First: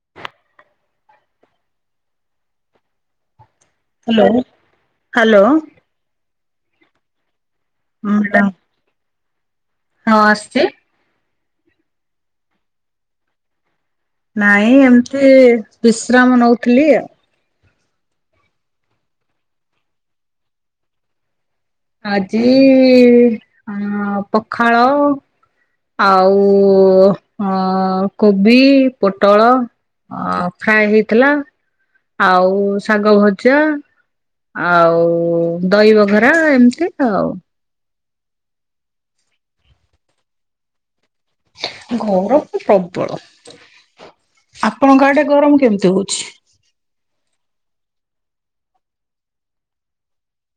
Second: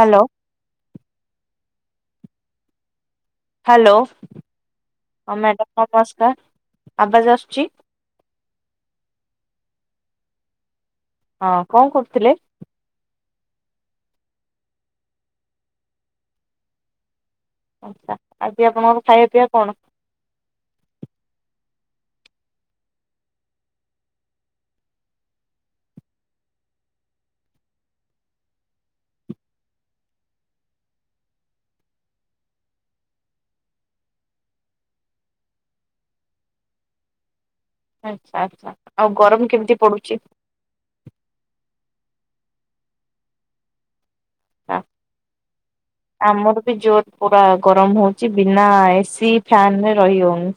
Hello. Hello hello ହଁ hello madam ନମସ୍କାର ଆବାଜ ଆସୁଛି? ହଁ ମ୍ୟାଡ଼ମ୍ ହଁ ଆସଚି। ହଁ କଣ କରୁଥିଲେ? ନାଇଁ ଏମିତି ବିଶ୍ରାମ ନଉଥିଲି ଆଉ। ଆଛା ଆଜି ଆପଣଙ୍କର ଖାଇବା ପିଇବା କଣ? ଆଜି ଅ ପଖାଳ ଆଉ ଅ କୋବି ପୋଟଳ ଅ ଆଉ ଫ୍ରାଏ ହେଇଥିଲା ଆଉ ଶାଗ ଭଜା ଆଉ ଦହିବଘରା ଏମିତି ତ ଆଉ। ଆଚ୍ଛା ଆଚ୍ଛା ଆଉ ଗରମ କେମିତି ପଡୁଚି। ଗରମ ତ ପ୍ରବଳ ଆ ଆପଣଙ୍କ ଆଡ଼େ ଗରମ କେମିତି ହଉଛି। ଆମର ବି ଜୋର। ପୁରା ଗରମ ହଉଛି ବିନା ଏସି ଫ୍ୟାନରେ ରହିହଉନି।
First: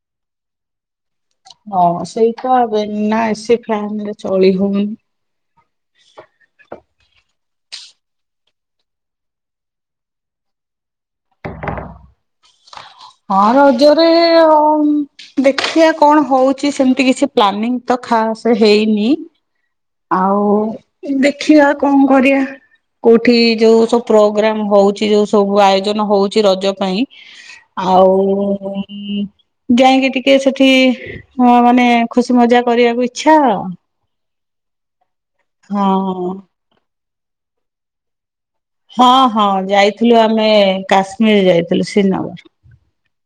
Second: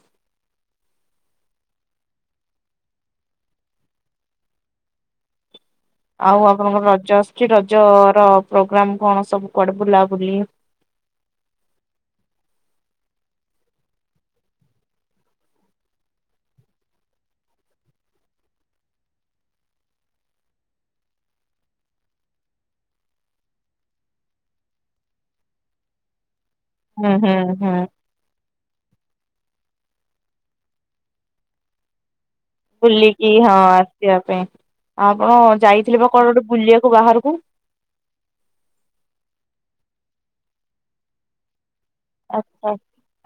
ହଁ ସେଇ ତ ଆବେ ନା ଏସି ଫ୍ୟାନ୍ ରେ ଚଳି ହଉନି। ଆଉ ଆପଣଙ୍କର ରଜ ଆସୁଛି ରଜ ର ପ୍ରୋଗ୍ରାମ କଣ ସବୁ କୁଆଡ଼େ ବୁଲାବୁଲି? ହଁ ରଜରେ ଏ ଆଉ। ଦେଖିଆ କଣ ହଉଛି ସେମିତି କିଛି ପ୍ଲାନିଂ ତ ଖାଶ୍ ହେଇନି। ଆଉ ଦେଖିବା କଣ କରିବା। କୋଉଠି ଯୋଉ ସବୁ ପ୍ରୋଗ୍ରାମ ହଉଛି ଯୋଉ ସବୁ ଆୟୋଜନ ହଉଛି ରଜ ପାଇଁ ହୁଁ ହୁଁ ହୁଁ ଆଉ ପୁଣି ଯାଇକି ଟିକେ ସେଠି ହଁ ଅ ମାନେ ଖୁସି ମଜା କରିବାକୁ ଇଚ୍ଛା ଆଉ। ଯିବା ପାଇଁ ଆଉ ଆପଣ ଯାଇଥିଲେ କଣ ହଁ ଗୋଟେ ବୁଲିବାକୁ ବାହାରକୁ? ହଁ ହଁ ଯାଇଥିଲୁ ଆମେ କାଶ୍ମୀର ଯାଇଥିଲୁ। [unintelligible] ଆଚ୍ଛା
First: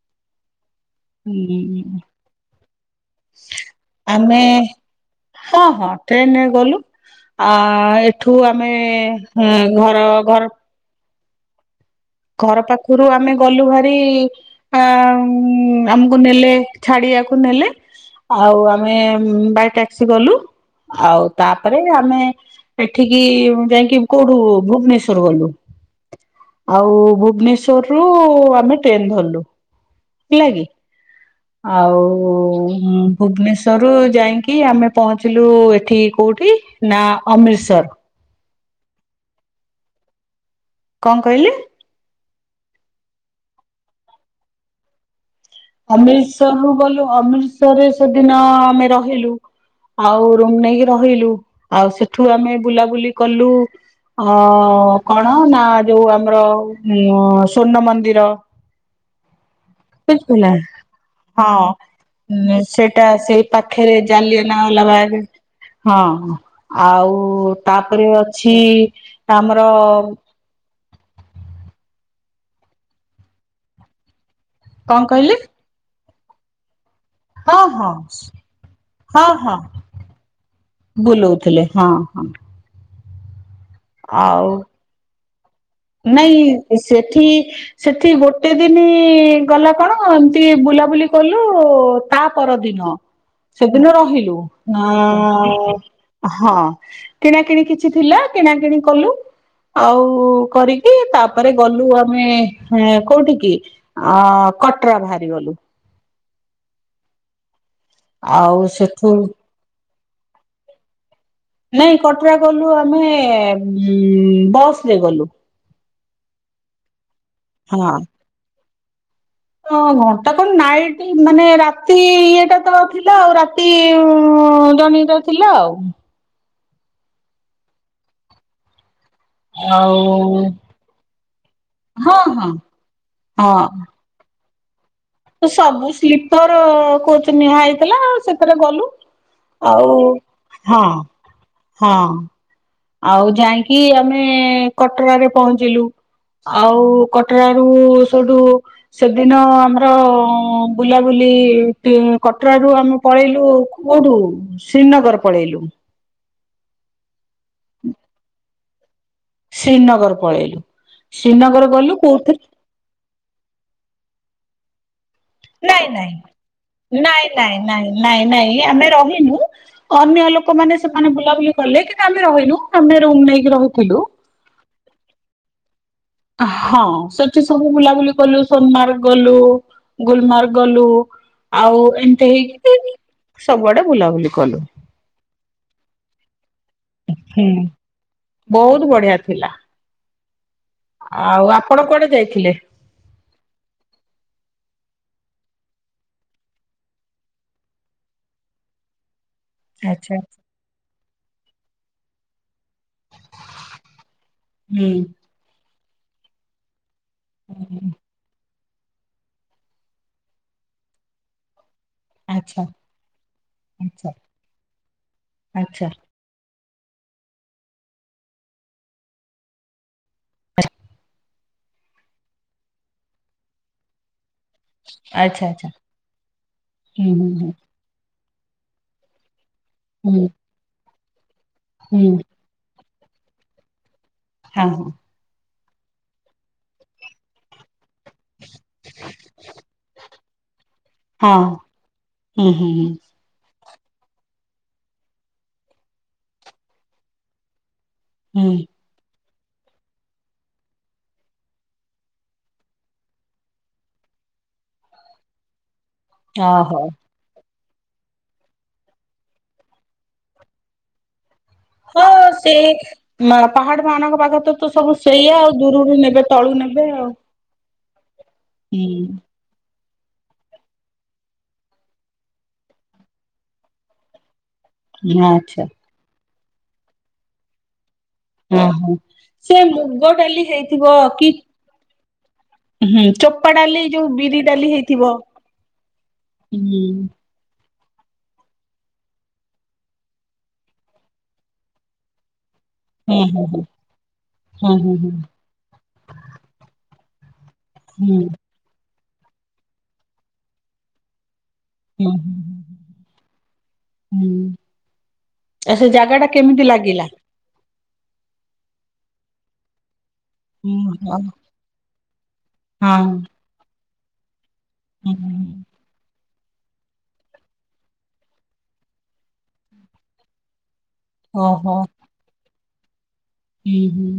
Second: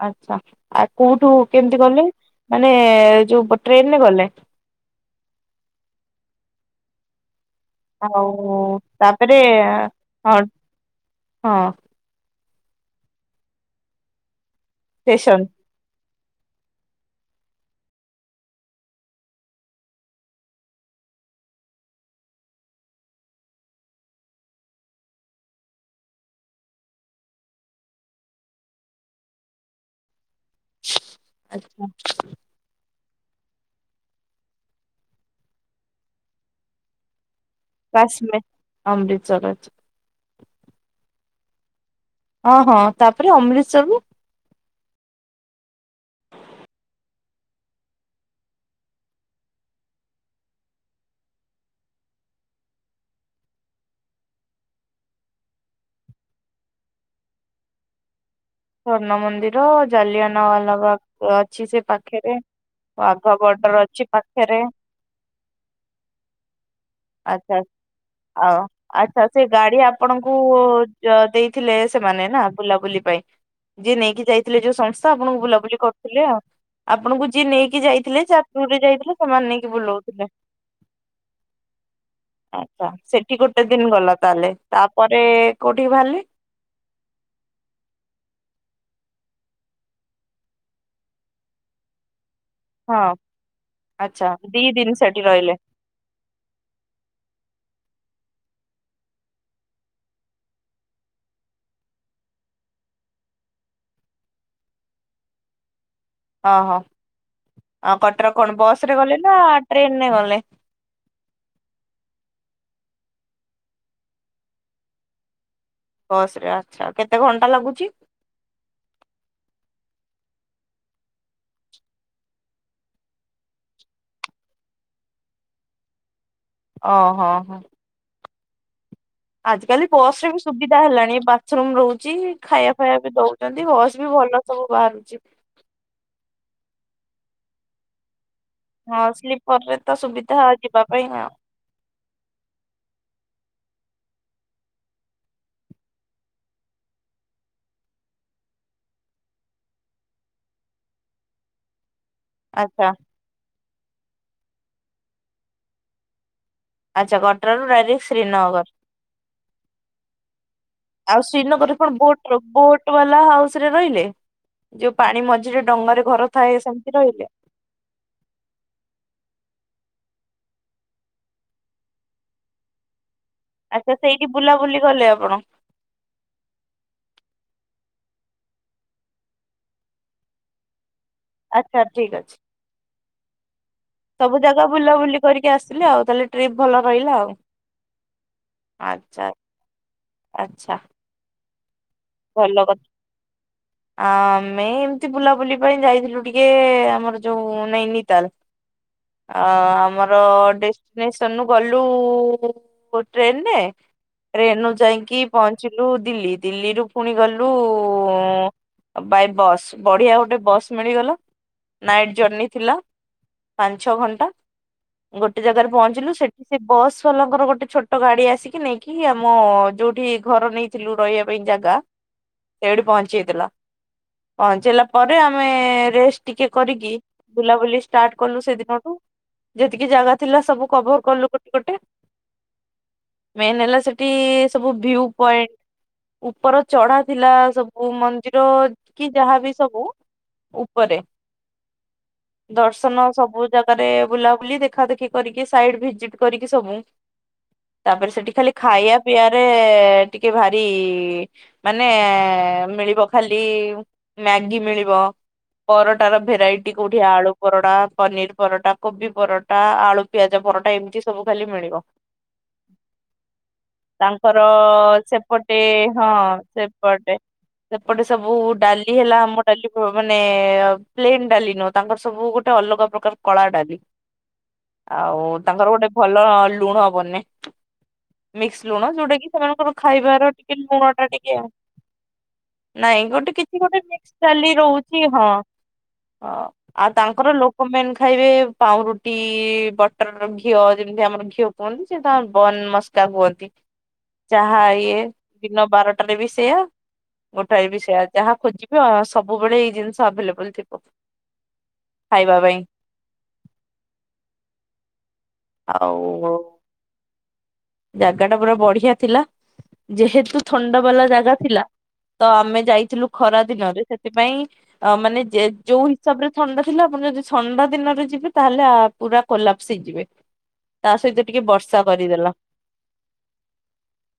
ଆଚ୍ଛା। ଆଉ କୋଉଠୁ କେମିତି ହୁଁ ଗଲେ ମାନେ ଯୋଉ ପ ଟ୍ରେନ୍ ରେ ଗଲେ? ଆମେ ହଁ ହଁ ଟ୍ରେନ୍ ରେ ଗଲୁ ଆ ଏଠୁ ଆମେ ଆଉ ତାପରେ ହୁଁ ଘର ହଁ ଘର ହଁ। ଘର ପାଖରୁ ଆମେ ଗଲୁ ଭାରି ଆ ଷ୍ଟେସନ୍। ଆମକୁ ନେଲେ ଛାଡ଼ିବାକୁ ନେଲେ। ଆଉ ଆମେ ବାଇ ଟ୍ୟାକ୍ସି ଗଲୁ। ଆଉ ତାପରେ ଆମେ ଏଠିକି ଯାଇକି କୋଉଠୁ ଭୁବନେଶ୍ୱରରୁ ଗଲୁ। ଆଉ ଭୁବନେଶ୍ଵରରୁ ଆମେ ଟ୍ରେନ ଧରିଲୁ ହେଲା କିି। ଆଚ୍ଛା ଆଉ। ଭୁବନେଶ୍ୱରରୁ ଯାଇକି ଆମେ ପହଞ୍ଚିଲୁ ଏଠି କୋଉଠି ନା ଅମୃତସର। କାଶ୍ମୀର ଅମୃତସର ପାଖେ। କଣ କହିଲେ? ଓଁ ହଁ ତାପରେ ଅମୃତସରରୁୁ? ଅମୃତସରରୁୁ ଗଲୁ ଅମୃତସରରେ ସେଦିନ ଆମେ ରହିଲୁ। ଆଉ ରୁମ ନେଇକି ରହିଲୁ ଆଉ ସେଠୁ ଆମେ ବୁଲାବୁଲି କଲୁ। ଅ କଣ ନା ଯୋଉ ଆମର ଉ ସ୍ଵର୍ଣ୍ଣ ମନ୍ଦିର। ସ୍ଵର୍ଣ୍ଣ ମନ୍ଦିର, ବୁଝିପାରିଲ ଜାଲିଆନାୱାଲାବାଗ ହଁ ଅଛି ସେ ପାଖରେ ସେଟା ସେଇ ବାଘବଟ ପାଖରେ ଅଛି ପାଖରେ। ଜାଲିଆନାୱାଲାବାଗ ହଁ ଆଉ ଆଚ୍ଛା ତାପରେ ଅଛି ଆମର ଉ ଡ ଦେଇଥିଲେ ସେମାନେ ନା ବୁଲାବୁଲି ପାଇଁ ଯିଏ ନେଇକି ଯାଇ ଥିଲେ ଯୋଉ କଣ ସଂସ୍ଥା କହିଲେ ଆପଣଙ୍କୁ ବୁଲାବୁଲି କରୁଥିଲେ ଆଉ ଆପଣଙ୍କୁ ଯିଏ ହଁ ନେଇକି ହଁ ଯାଇଥିଲେ ଯା ଟୁର୍ ରେ ଯାଇଥିଲେ ହଁ ସେମାନେ ହଁ ନେଇକି ବୁଲଉଥିଲେ। ବୁଲଉଥିଲେ ହଁ ହଁ। ଆଚ୍ଛା ସେଠି ଗୋଟେ ଦିନ ଗଲା ଆଉ ତାହେଲେ ତାପରେ କୋଉଠିକି ବାହାରିଲେ ନାଇଁ ସେଠି ସେଠି ଗୋଟେ ଦିନ ଗଲା କଣ ଏମିତି ବୁଲାବୁଲି କଲୁ ତା ପରଦିନ ହଁ। ସେଦିନ ଆଚ୍ଛା ରହିଲୁ ଦି ନା ଦିନ ସେଠି ରହିଲେ ହଁ କିଣାକିଣି କିଛି ଥିଲା କିଣାକିଣି କଲୁ ଆଉ କରିକି ତାପରେ ଗଲୁ ଆମେ କୋଉଠି କି? ଅ କଟରା ବାହାରିଗଲୁ। ଓ ହୋ ଆଉ କଟର କଣ ଆଉ ବସରେ ସେଠୁ ଗଲେ ନା ଟ୍ରେନରେ ଗଲେ? ନାଇଁ କଟରା ଗଲୁ ଆମେ ବସ ରେ ଗଲୁ। ବସରେ ଆଚ୍ଛା। କେତେ ଘଣ୍ଟା ଲାଗୁଛି? ହଁ ହଁ ଘଣ୍ଟା କଣ ନାଇଟ୍ ମାନେ ରାତି ଇଏଟା ତ ଥିଲା ଆଉ ରାତି ଜର୍ନି ତ ଥିଲା ଆଉ। ଓହୋ ହୋ। ଆଜିକାଲି ଆଉ ବସରେ ବି ସୁବିଧା ହେଲାଣି ବାଥରୁମ ହଁ ରହୁଛି ହଁ ଖାଇବା ଫାଇବା ବି ହଁ ଦଉଛନ୍ତି। ବସ୍ ବି ଭଲ ସବୁ ବାହାରୁଛି। ତ ସବୁ ସ୍ଲିପର କୋଚ୍ ନିହା ହେଇଥିଲା ଆଉ ସେ ରେ ଗଲୁ ହଁ ସ୍ଲିପର ରେ ତ ଆଉ ସୁବିଧା ହଁ ଯିବା ପାଇଁ ଆଉ ହଁ ଆଉ ଯାଇଁକି ଆମେ କଟରାରେ ପହଞ୍ଚିଲୁ। ଆଉ କଟରାରୁ ସେଠୁ ସେଦିନ ଆମର ବୁଲାବୁଲି କଟରାରୁ ଆଚ୍ଛା ଆମେ ପଳେଇଲୁ କୋଉଠୁ ଶ୍ରୀନଗର ପଳେଇଲୁ। ଆଚ୍ଛା କଟରାରୁ ଡାଇରେକ୍ଟ ଶ୍ରୀନଗର। ଶ୍ରୀନଗର ପଳେଇଲୁ ଆଉ ଶ୍ରୀନଗର ଶ୍ରୀନଗରରେ କଣ ଗଲୁ ବୋଟ ର କୋଉଥିରେ ବୋଟ ବାଲା ହାଉସ ରେ ରହିଲେ ଯୋଉ ପାଣି ମଝିରେ ଡଙ୍ଗାରେ ଘର ଥାଏ ସେମତି ରହିଲେ ନାଇ ନାଇଁ ନାଇଁ ଆମେ ରହିନୁ। ଅନ୍ୟ ଲୋକମାନେ ସେମାନେ ବୁଲାବୁଲି କଲେ କି ଆମେ ରହିଁନୁ ତମେ ରୁମ ନେଇକି ଆଚ୍ଛା ରହିଥିଲୁ ସେଇଠି ବୁଲାବୁଲି କଲେ ଆପଣ? ହଁ ସେଠି ସବୁ ବୁଲାବୁଲି କଲୁ ସୋନମାର୍ଗ ଗଲୁ ଗୁଲମାର୍ଗ ଗଲୁ ଆଉ ଆଚ୍ଛା ଠିକ ଏମିତି ଅଛି। ହେଇକି ସବୁଆଡେ ବୁଲାବୁଲି ସବୁ କଲୁ। ଜାଗା ବୁଲାବୁଲି କରିକି ଆସିଲେ ଆଉ ତାହେଲେ ଟ୍ରିପ ଭଲ ରହିଲା ଆଉ ହୁଁ ବହୁତ ବଢିଆ ଆଛା। ଥିଲା ଆଚ୍ଛା। ଆଉ ଆପଣ କୁଆଡେ ଯାଇଥିଲେ ଭଲ କଥା। ଆ ମେ ଏମତି ବୁଲାବୁଲି ପାଇଁ ଯାଇଥିଲୁ ଟିକେ ଆମର ଯୋଉ ନୈନିତାଲ। ଅ ଆମର ଆଚ୍ଛା ଡେଷ୍ଟିନେସନ୍ ନୁ ଗଲୁ ଲୁ ଟ୍ରେନରେ ଟ୍ରେନରୁ ହୁଁ ଯାଇକି ପହଞ୍ଚିଲୁ ଦିଲ୍ଲୀ ଦିଲ୍ଲୀରୁୁ ଫୁଣି ଗଲୁ ବାଇ ବସ୍ ବଢିଆ ଗୋଟେ ବସ୍ ମିଳିଗଲ ନାଇ ଜର୍ଣି ଆଚ୍ଛା ଥିଲା ପାଞ୍ଚ ଛ ଆଚ୍ଛା ଘଣ୍ଟା ଗୋଟେ ଜାଗାରେ ଆଚ୍ଛା ପହଞ୍ଚିଲୁ ସେଠ ସେ ବସ୍ ବାଲାଙ୍କର ଗୋଟେ ଛୋଟ ଗାଡି ଆସିକି ନେଇକି ଆମ ଯୋଉଠି ଘର ନେଇ ଲୁ ରଇବା ପାଇଁ ଜାଗା। ସେଇଠି ପହଞ୍ଚେଇ ଦେଲା। ପହଞ୍ଚେଇଲା ପରେ ଆଚ୍ଛା ଆମେ ଆଚ୍ଛା ରେଷ୍ଟ ଟିକେ କରିକି ହୁଁ ହୁଁ ବୁଲାବୁଲି ଷ୍ଟାର୍ଟ କଲୁ ସେଇ ଦିନଠୁ ଯେତିକି ହୁଁ ଜାଗା ଥିଲା ସବୁ କଭର କଲୁ ଗୋଟେ ଗୋଟେ। ହୁଁ। ମେନ୍ ହେଲା ସେଠି ହଁ ସବୁ ହଁ ଭିୟୁ ପଏଣ୍ଟ ଉପର ଚଢା ଥିଲା ସବୁ ମ ନ୍ଦିର କି ଯାହାବି ସବୁ ଉପରେ ହଁ ହୁଁ ହୁଁ ଦର୍ଶନ ସବୁ ଜାଗାରେ ବୁଲାବୁଲି ଦେଖା ଦେେଖି କରିକି ସାଇଡ ଭିଜିଟ କରିକି ସବୁ। ତାପରେ ସେଠି ହୁଁ ଖାଲି ହୁଁ ଖାଇବା ପିଇଆରେ ଟିକେ ଭାରି ମାନେ ମିଳିବ ଖାଲି ମ୍ୟାଗି ମିଳିବ। ପରଟା ର ଭେରାଇଟି ଓହୋ କୋଉଠି ଆଳୁ ପରଟା ପନିର ପରଟା କୋବି ପରଟା ଆଳୁ ପିଆଜ ପରଟା ଏମିତି ସବୁ ଖାଲି ମିଳିବ। ହଁ ସେଇ ନା ପାହାଡ ମାନଙ୍କ ତାଙ୍କର ପାଖ ତ ତ ସବୁ ସେଇଆ ଆଉ ସେପଟେ ଦୂରରୁ ହଁ ନେବେ ତଳୁ ନେବେ ଆଉ। ସେପଟେ ସେପଟେ ସବୁ ଡାଲି ହେଲା ଆମ ଡାଲି କ ମାନେ ପ୍ଲେନ୍ ଡାଲି ନୁହ ତାଙ୍କର ସବୁ ଗୋଟେ ଅଲଗା ପ୍ରକାର କଳା ଡାଲି। ହୁଁ ଆଉ ଆଚ୍ଛା ତାଙ୍କର ଗୋଟେ ଭଲ ଲୁଣ ବନେ। ମିକ୍ସ ହଁ ଲୁଣ ହଁ। ଯୋଉଟା କି ସେ ସେମାନଙ୍କର ମୁଗ ଖାଇବାର ଡାଲି ଟିକେ ହେଇଥିବ ଲୁଣ ଟା କି ଟିକେ ହୁଁ ନାଇଁ ଗୋଟେ ଚୋପା କିଛି ଡାଲି ଗୋଟେ ଯୋଉ ମିକ୍ସ ବିରି ଡାଲି ହେଇଥିବ। ରହୁଚି ହଁ। ହ ହୁଁ ଆଉ ତାଙ୍କର ଲୋ କ ମାନେ ଖାଇବେ ପାଉଁରୁଟି ବଟର ଘିଅ ଯେମିତି ଆମର ଘିଅ କୁହନ୍ତି ସେ ତା ବର୍ଣ୍ଣ ମସ କା ହଁ ହୁଅନ୍ତି ହଁ ଚାହା ହଁ ହଁ ଇଏ ହଁ ଦିନ ବାରଟାରେ ବି ସେୟା ଗୋଟାରେ ବି ହଁ ସେୟା ଯାହା ହୁଁ ଖୋଜି ବ ସବୁବେଳେ ଏଇ ଜିନିଷ ଆଭେଲେବଲ ଥିବ। ହଁ ହ ଖାଇବା ପାଇଁ। ହ ହୁଁ। ଏ ସେ ଜାଗା ଆଉ ଟା କେମିତି ଲାଗିଲା। ଜାଗା ଟା ପୁରା ବଢିଆ ଥିଲା ଯେହେତୁ ହଁ ଥଣ୍ଡା ବାଲା ଜାଗା ଥିଲା ତ ଆମେ ହଁ ଯାଇଥିଲୁ ଖରା ଦିନରେ ସେଥିପାଇଁ ଅ ମାନେ ଜେ ଯେଉ ହିସାବରେ ଥଣ୍ଡା ଥିଲା ଆପଣ ଯଦି ଥଣ୍ଡା ଦିନରେ ଯିବେ ତାହେଲେ ଆ ପୁରା କୋଲାପସ୍ ହେଇଯିବେ। ତା ସହିତ ଟିକେ ଓହୋ ବର୍ଷା କରିଦେଲା। ହୁଁ ହୁଁ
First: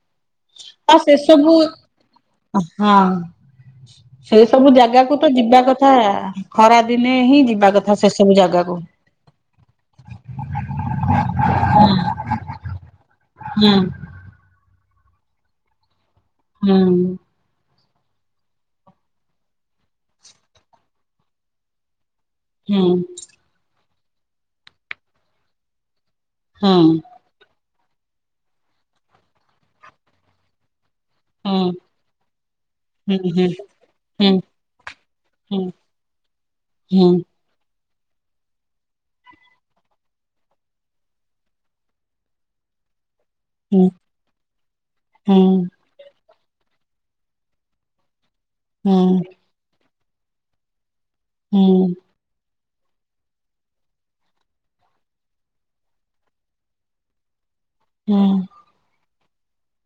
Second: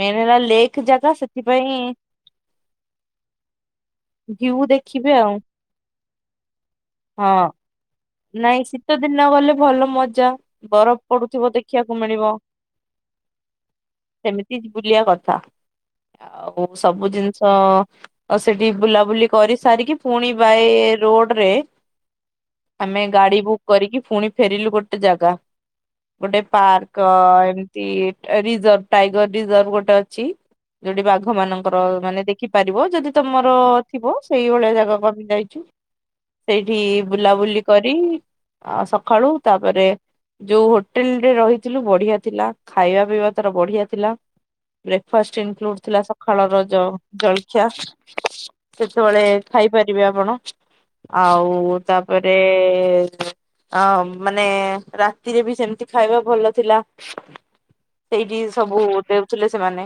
ମେନ୍ ହେଲା ଲେକ୍ ଆ ଜାଗା ସେ ସବୁ ସେଥିପାଇଁ ହଁ। ସେ ଭିଉ ସବୁ ଦେଖିବେ ଜାଗାକୁ ତ ଆଉ ଯିବା କଥା ଖରା ଦିନେ ହିଁ ଯିବା କଥା ସେ ସବୁ ଜାଗାକୁ। ସୀତ ଦିନ ଗଲେ ଭଲ ମଜା ବରଫ ପଡୁଥିବ ଦେଖିବାକୁ ମିଳିବ। ହୁଁ। ସେମିତି ବୁଲିିବା କଥା ଆଉ ହୁଁ ସବୁ ଜିନିଷ ଆଉ ସେଠି ବୁଲାବୁଲି କରି ସାରିକି ପୁଣି ବାଏ ରୋଡ ରେ ହୁଁ ଆମେ ଗାଡି ବୁକ୍ କରିକି ଫୁଣି ଫେରିଲୁ ଗୋଟେ ଜାଗା। ଗୋଟେ ହୁଁ ପାର୍କ ଅ ଏମ ତି ରିଜର୍ଭ ଟାଇଗର ରିଜର୍ଭ ଗୋଟେ ଅଛି ଯୋଉଠି ବାଘ ଘ ମାନଙ୍କର ହୁଁ ମାନେ ଦେଖିପାରିବ ଯଦି ହୁଁ ତମର ଥିବ ହୁଁ ସେଇଭଳିଆ ଜାଗାକୁ ଆମେ ହୁଁ ଯାଇଚୁ। ସେଇଠି ହୁଁ ବୁଲାବୁଲି କରି ଆ ସଖାଳୁ ତାପରେ ଯୋଉ ହୋଟେଲ ରେ ରହିଥିଲୁ ବଢିଆ ଥିଲା। ଖାଇବା ପିଇବା ତାର ବଢିଆ ହୁଁ ଥିଲା ହୁଁ ବ୍ରେକ୍ଫାଷ୍ଟ ହୁଁ ଇନକ୍ଲୁଡ ଥିଲା ସ ଖାଳର ଯୋଉ ଜଳଖିଆ ହୁଁ ସେତେବେଳେ ଖାଇପାରିବେ ଆପଣ। ହୁଁ ଆଉ ତାପରେ ଆ ମାନେ ରାତିରେ ବି ସେମିତି ଖାଇବା ଭଲ ଥିଲା। ସେଇଠି ସବୁ ଦେଉଥିଲେ ସେମାନେ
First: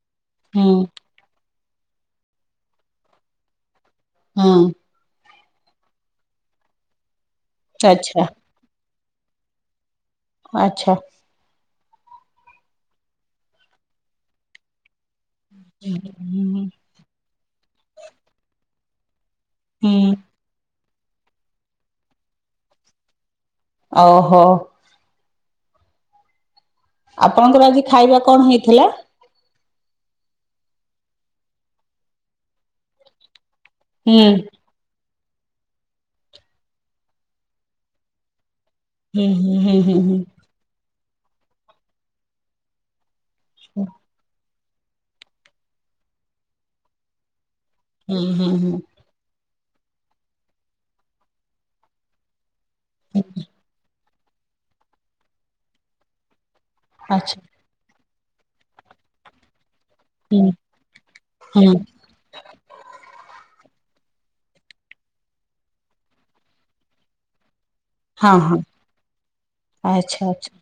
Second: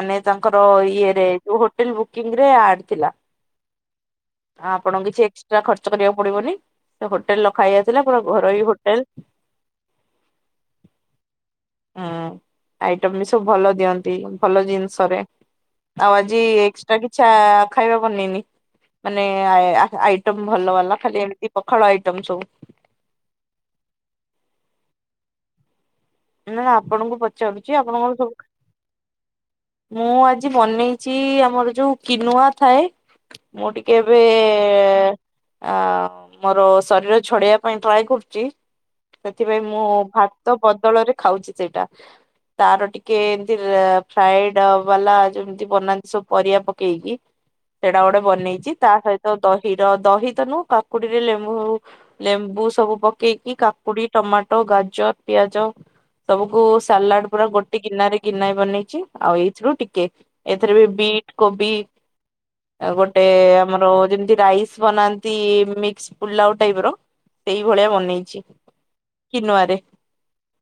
ମାନେ ତାଙ୍କର ହୁଁ ହୁଁ ଇଏରେ ଉ ହୋଟେଲ ବୁକିଂ ର ଆଡ ଥିଲା। ହୁଁ। ଆପଣଙ୍କୁ କିଛି ଏକ୍ସଟ୍ରା ଖର୍ଚ୍ଚ କରିବାକୁ ପଡିବନି ସେ ହୋଟେଲ ର ଖାଇବା ଥିଲା ପୁରା ଆଚ୍ଛା ଘରୋଇ ହୋଟେଲ। ଆଚ୍ଛା। ହୁଁ ଆଇଟମ ବି ସବୁ ଭଲ ଦିଅନ୍ତି ଭଲ ଜିନିଷରେ ଆଉ ଆଜି ହୁଁ ଏକ୍ସ କିଛା ଖାଇବା ବନେଇନି ମାନେ ଆ ହୁଁ ଆଇଟମ ଭଲ ବାଲା ଖାଲି ଏମିତି ପଖାଳ ଆଇଟମ୍ ସବୁ। ଓହୋ। ନା ଆପଣଙ୍କୁ ଆପଣଙ୍କର ପଚାରୁଛି ଆଜି ଆପଣଙ୍କର ଖାଇବା ସବୁ କଣ ହେଇଥିଲା? ମୁଁ ଆଜି ବନେଇଛି ଆମର ଯୋଉ କିିନୁଆ ଥାଏ ମୁଁ ଟିକେ ହୁଁ ଏବେ ଏ ଆ ମୋର ଶରୀର ଛଡେଇବା ପାଇଁ ଟ୍ରାଏ କରୁଚି। ହୁଁ ହୁଁ ସେଥିପାଇଁ ହୁଁ ମୁଁ ହୁଁ ହୁଁ ଭାତ ତ ବଦଳରେ ଖାଉଛି ସେଇଟା ତାର ଟିକେ ଏମତି ଫ୍ରାଏଡ ଡ ବାଲା ଯେମିତି ବନାନ୍ତି ସବୁ ପରିବା ପକେଇକି ସେଟା ହୁଁ ଗୋଟେ ହୁଁ ହୁଁ ବନେଇଚି ତା ସହି ତ ଦହି ର ଦହି ତ ନୁହଁ କାକୁଡିରେ ଲେମ୍ବୁ ଲେମ୍ବୁ ସବୁ ପକେଇକି କାକୁଡି ଟମାଟୋ, ଗାଜର, ପିଆଜ ସବୁକୁ ସାଲାଡ ଆଚ୍ଛା ପୁରା ଗୋ ଟେ ଗିନାରେ ଗିନାଏ ବନେଇଛି ଆଉ ଏଇଥିରୁ ଟିକେ ହୁଁ ଏଥିରେ ବି ବିଟ୍ ହୁଁ କୋବି ଆଉ ଗୋଟେ ଆମର ଯେମିତି ରାଇସ୍ ବନାନ୍ତି ମିକ୍ସ ପୁଲାଉ ଟାଇପର? ସେଇ ଭଳିଆ ହଁ ବନେଇଛି ହଁ କି ନୁଆରେ ଆଚ୍ଛା ଆଚ୍ଛା।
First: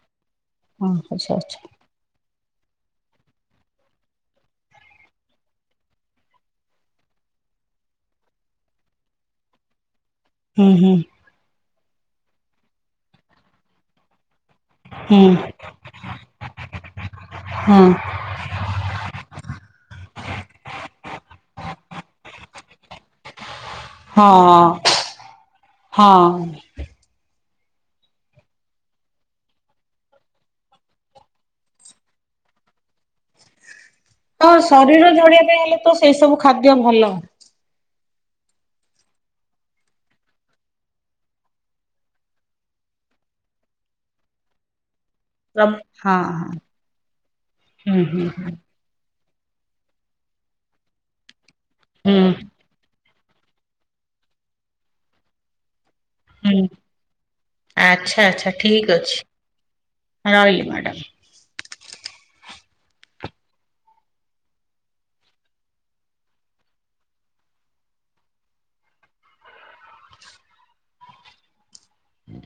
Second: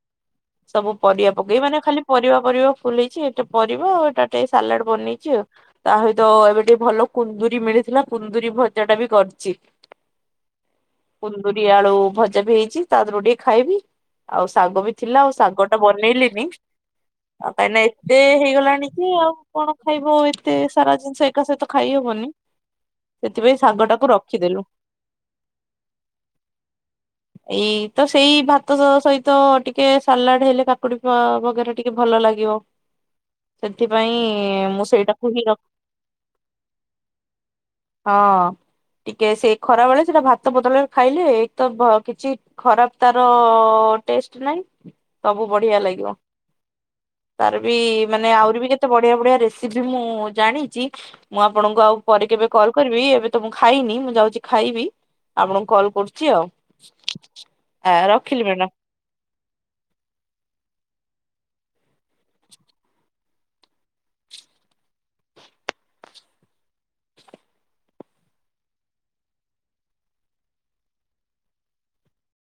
ହଁ ସବୁ ପରିଆ ଆଚ୍ଛା ପକେଇ ଆଚ୍ଛା ମାନେ ଖାଲି ପରିବା ପରିବା ଫୁଲେଇଛି ଏଟେ ପରିବା ଆଉ ଏଟା ଟେ ସାଲାଡ ବନେଇଛି ଆଉ ତା ସହିତ ଏବେ ଟିକେ ଭଲ କୁନ୍ଦୁରି ମିଳିଥିଲା କୁନ୍ଦୁରି ଭଜା ଟା ବି କରିଛି। ହୁଁ ହୁଁ କୁନ୍ଦୁରି ଆଳୁ ଭଜା ବି ହେଇଛି ତା ଦେହରୁ ଟିକେ ଖାଇବି ଆଉ ଶାଗ ବି ଥିଲା ହୁଁ ଆଉ ଶାଗଟା ବନେଇଲିନି ଆଉ କାଇଁକି ହୁଁ ଏତେ ହେଇଗଲାଣି କି ଆଉ କଣ ଖାଇବ ଆଉ ଏତେ ସାରା ଜିନିଷ। ତା ସହିତ ଖାଇ ହବନି ସେଥିପାଇଁ ଶାଗ ଟାକୁ ହଁ ରଖିଦେଲୁ। ହଁ ଏଇ ତ ସେଇ ଭାତ ସହିତ ଟିକେ ସାଲାଡ ହେଲେ କାକୁଡି ବଗରା ଟିକେ ଭଲ ଲାଗିବ। ସେଥିପାଇଁ ତ ମୁଁ ଶରୀର ସେଇଟାକୁ ହିଁ ଝଡିବା ରଖ ପାଇଁ ହେଲେ ତ ସେଇ ସବୁ ଖାଦ୍ୟ ଭଲ। ହଁ ଟିକେ ସେ ଖରା ବେଳେ ସେଟା ଭାତ ବଦଳରେ ଖାଇଲେ ଏଇ ତ କିଛି ଖରାପ ତାର ଟେଷ୍ଟ ନାଇଁ ସବୁ ହଁ ବଢିଆ ଲାଗିବ ହଁ। ତାର ବି ହୁଁ ହୁଁ ମାନେ ହୁଁ ଆହୁରି ବି କେତେ ଏତେ ବଢିଆ ବଢିଆ ରେସିପି ମୁଁ ଜାଣିଛି ମୁଁ ଆପଣଙ୍କୁ ଆଉ ପରେ ହୁଁ କେବେ କଲ କରିବି ଏବେ ତ ମୁଁ ଖାଇନି ମୁଁ ଯାଉଛି ଖାଇବି ଆପଣଙ୍କୁ କଲ୍ କରୁଛି। ଆଉ ହୁଁ ଆ ଆଚ୍ଛା ରଖିଲି ଆଚ୍ଛା ମ୍ୟାଡ଼ାମ। ଠିକ ଅଛି ରହିଲି ମାଡ଼ାମ।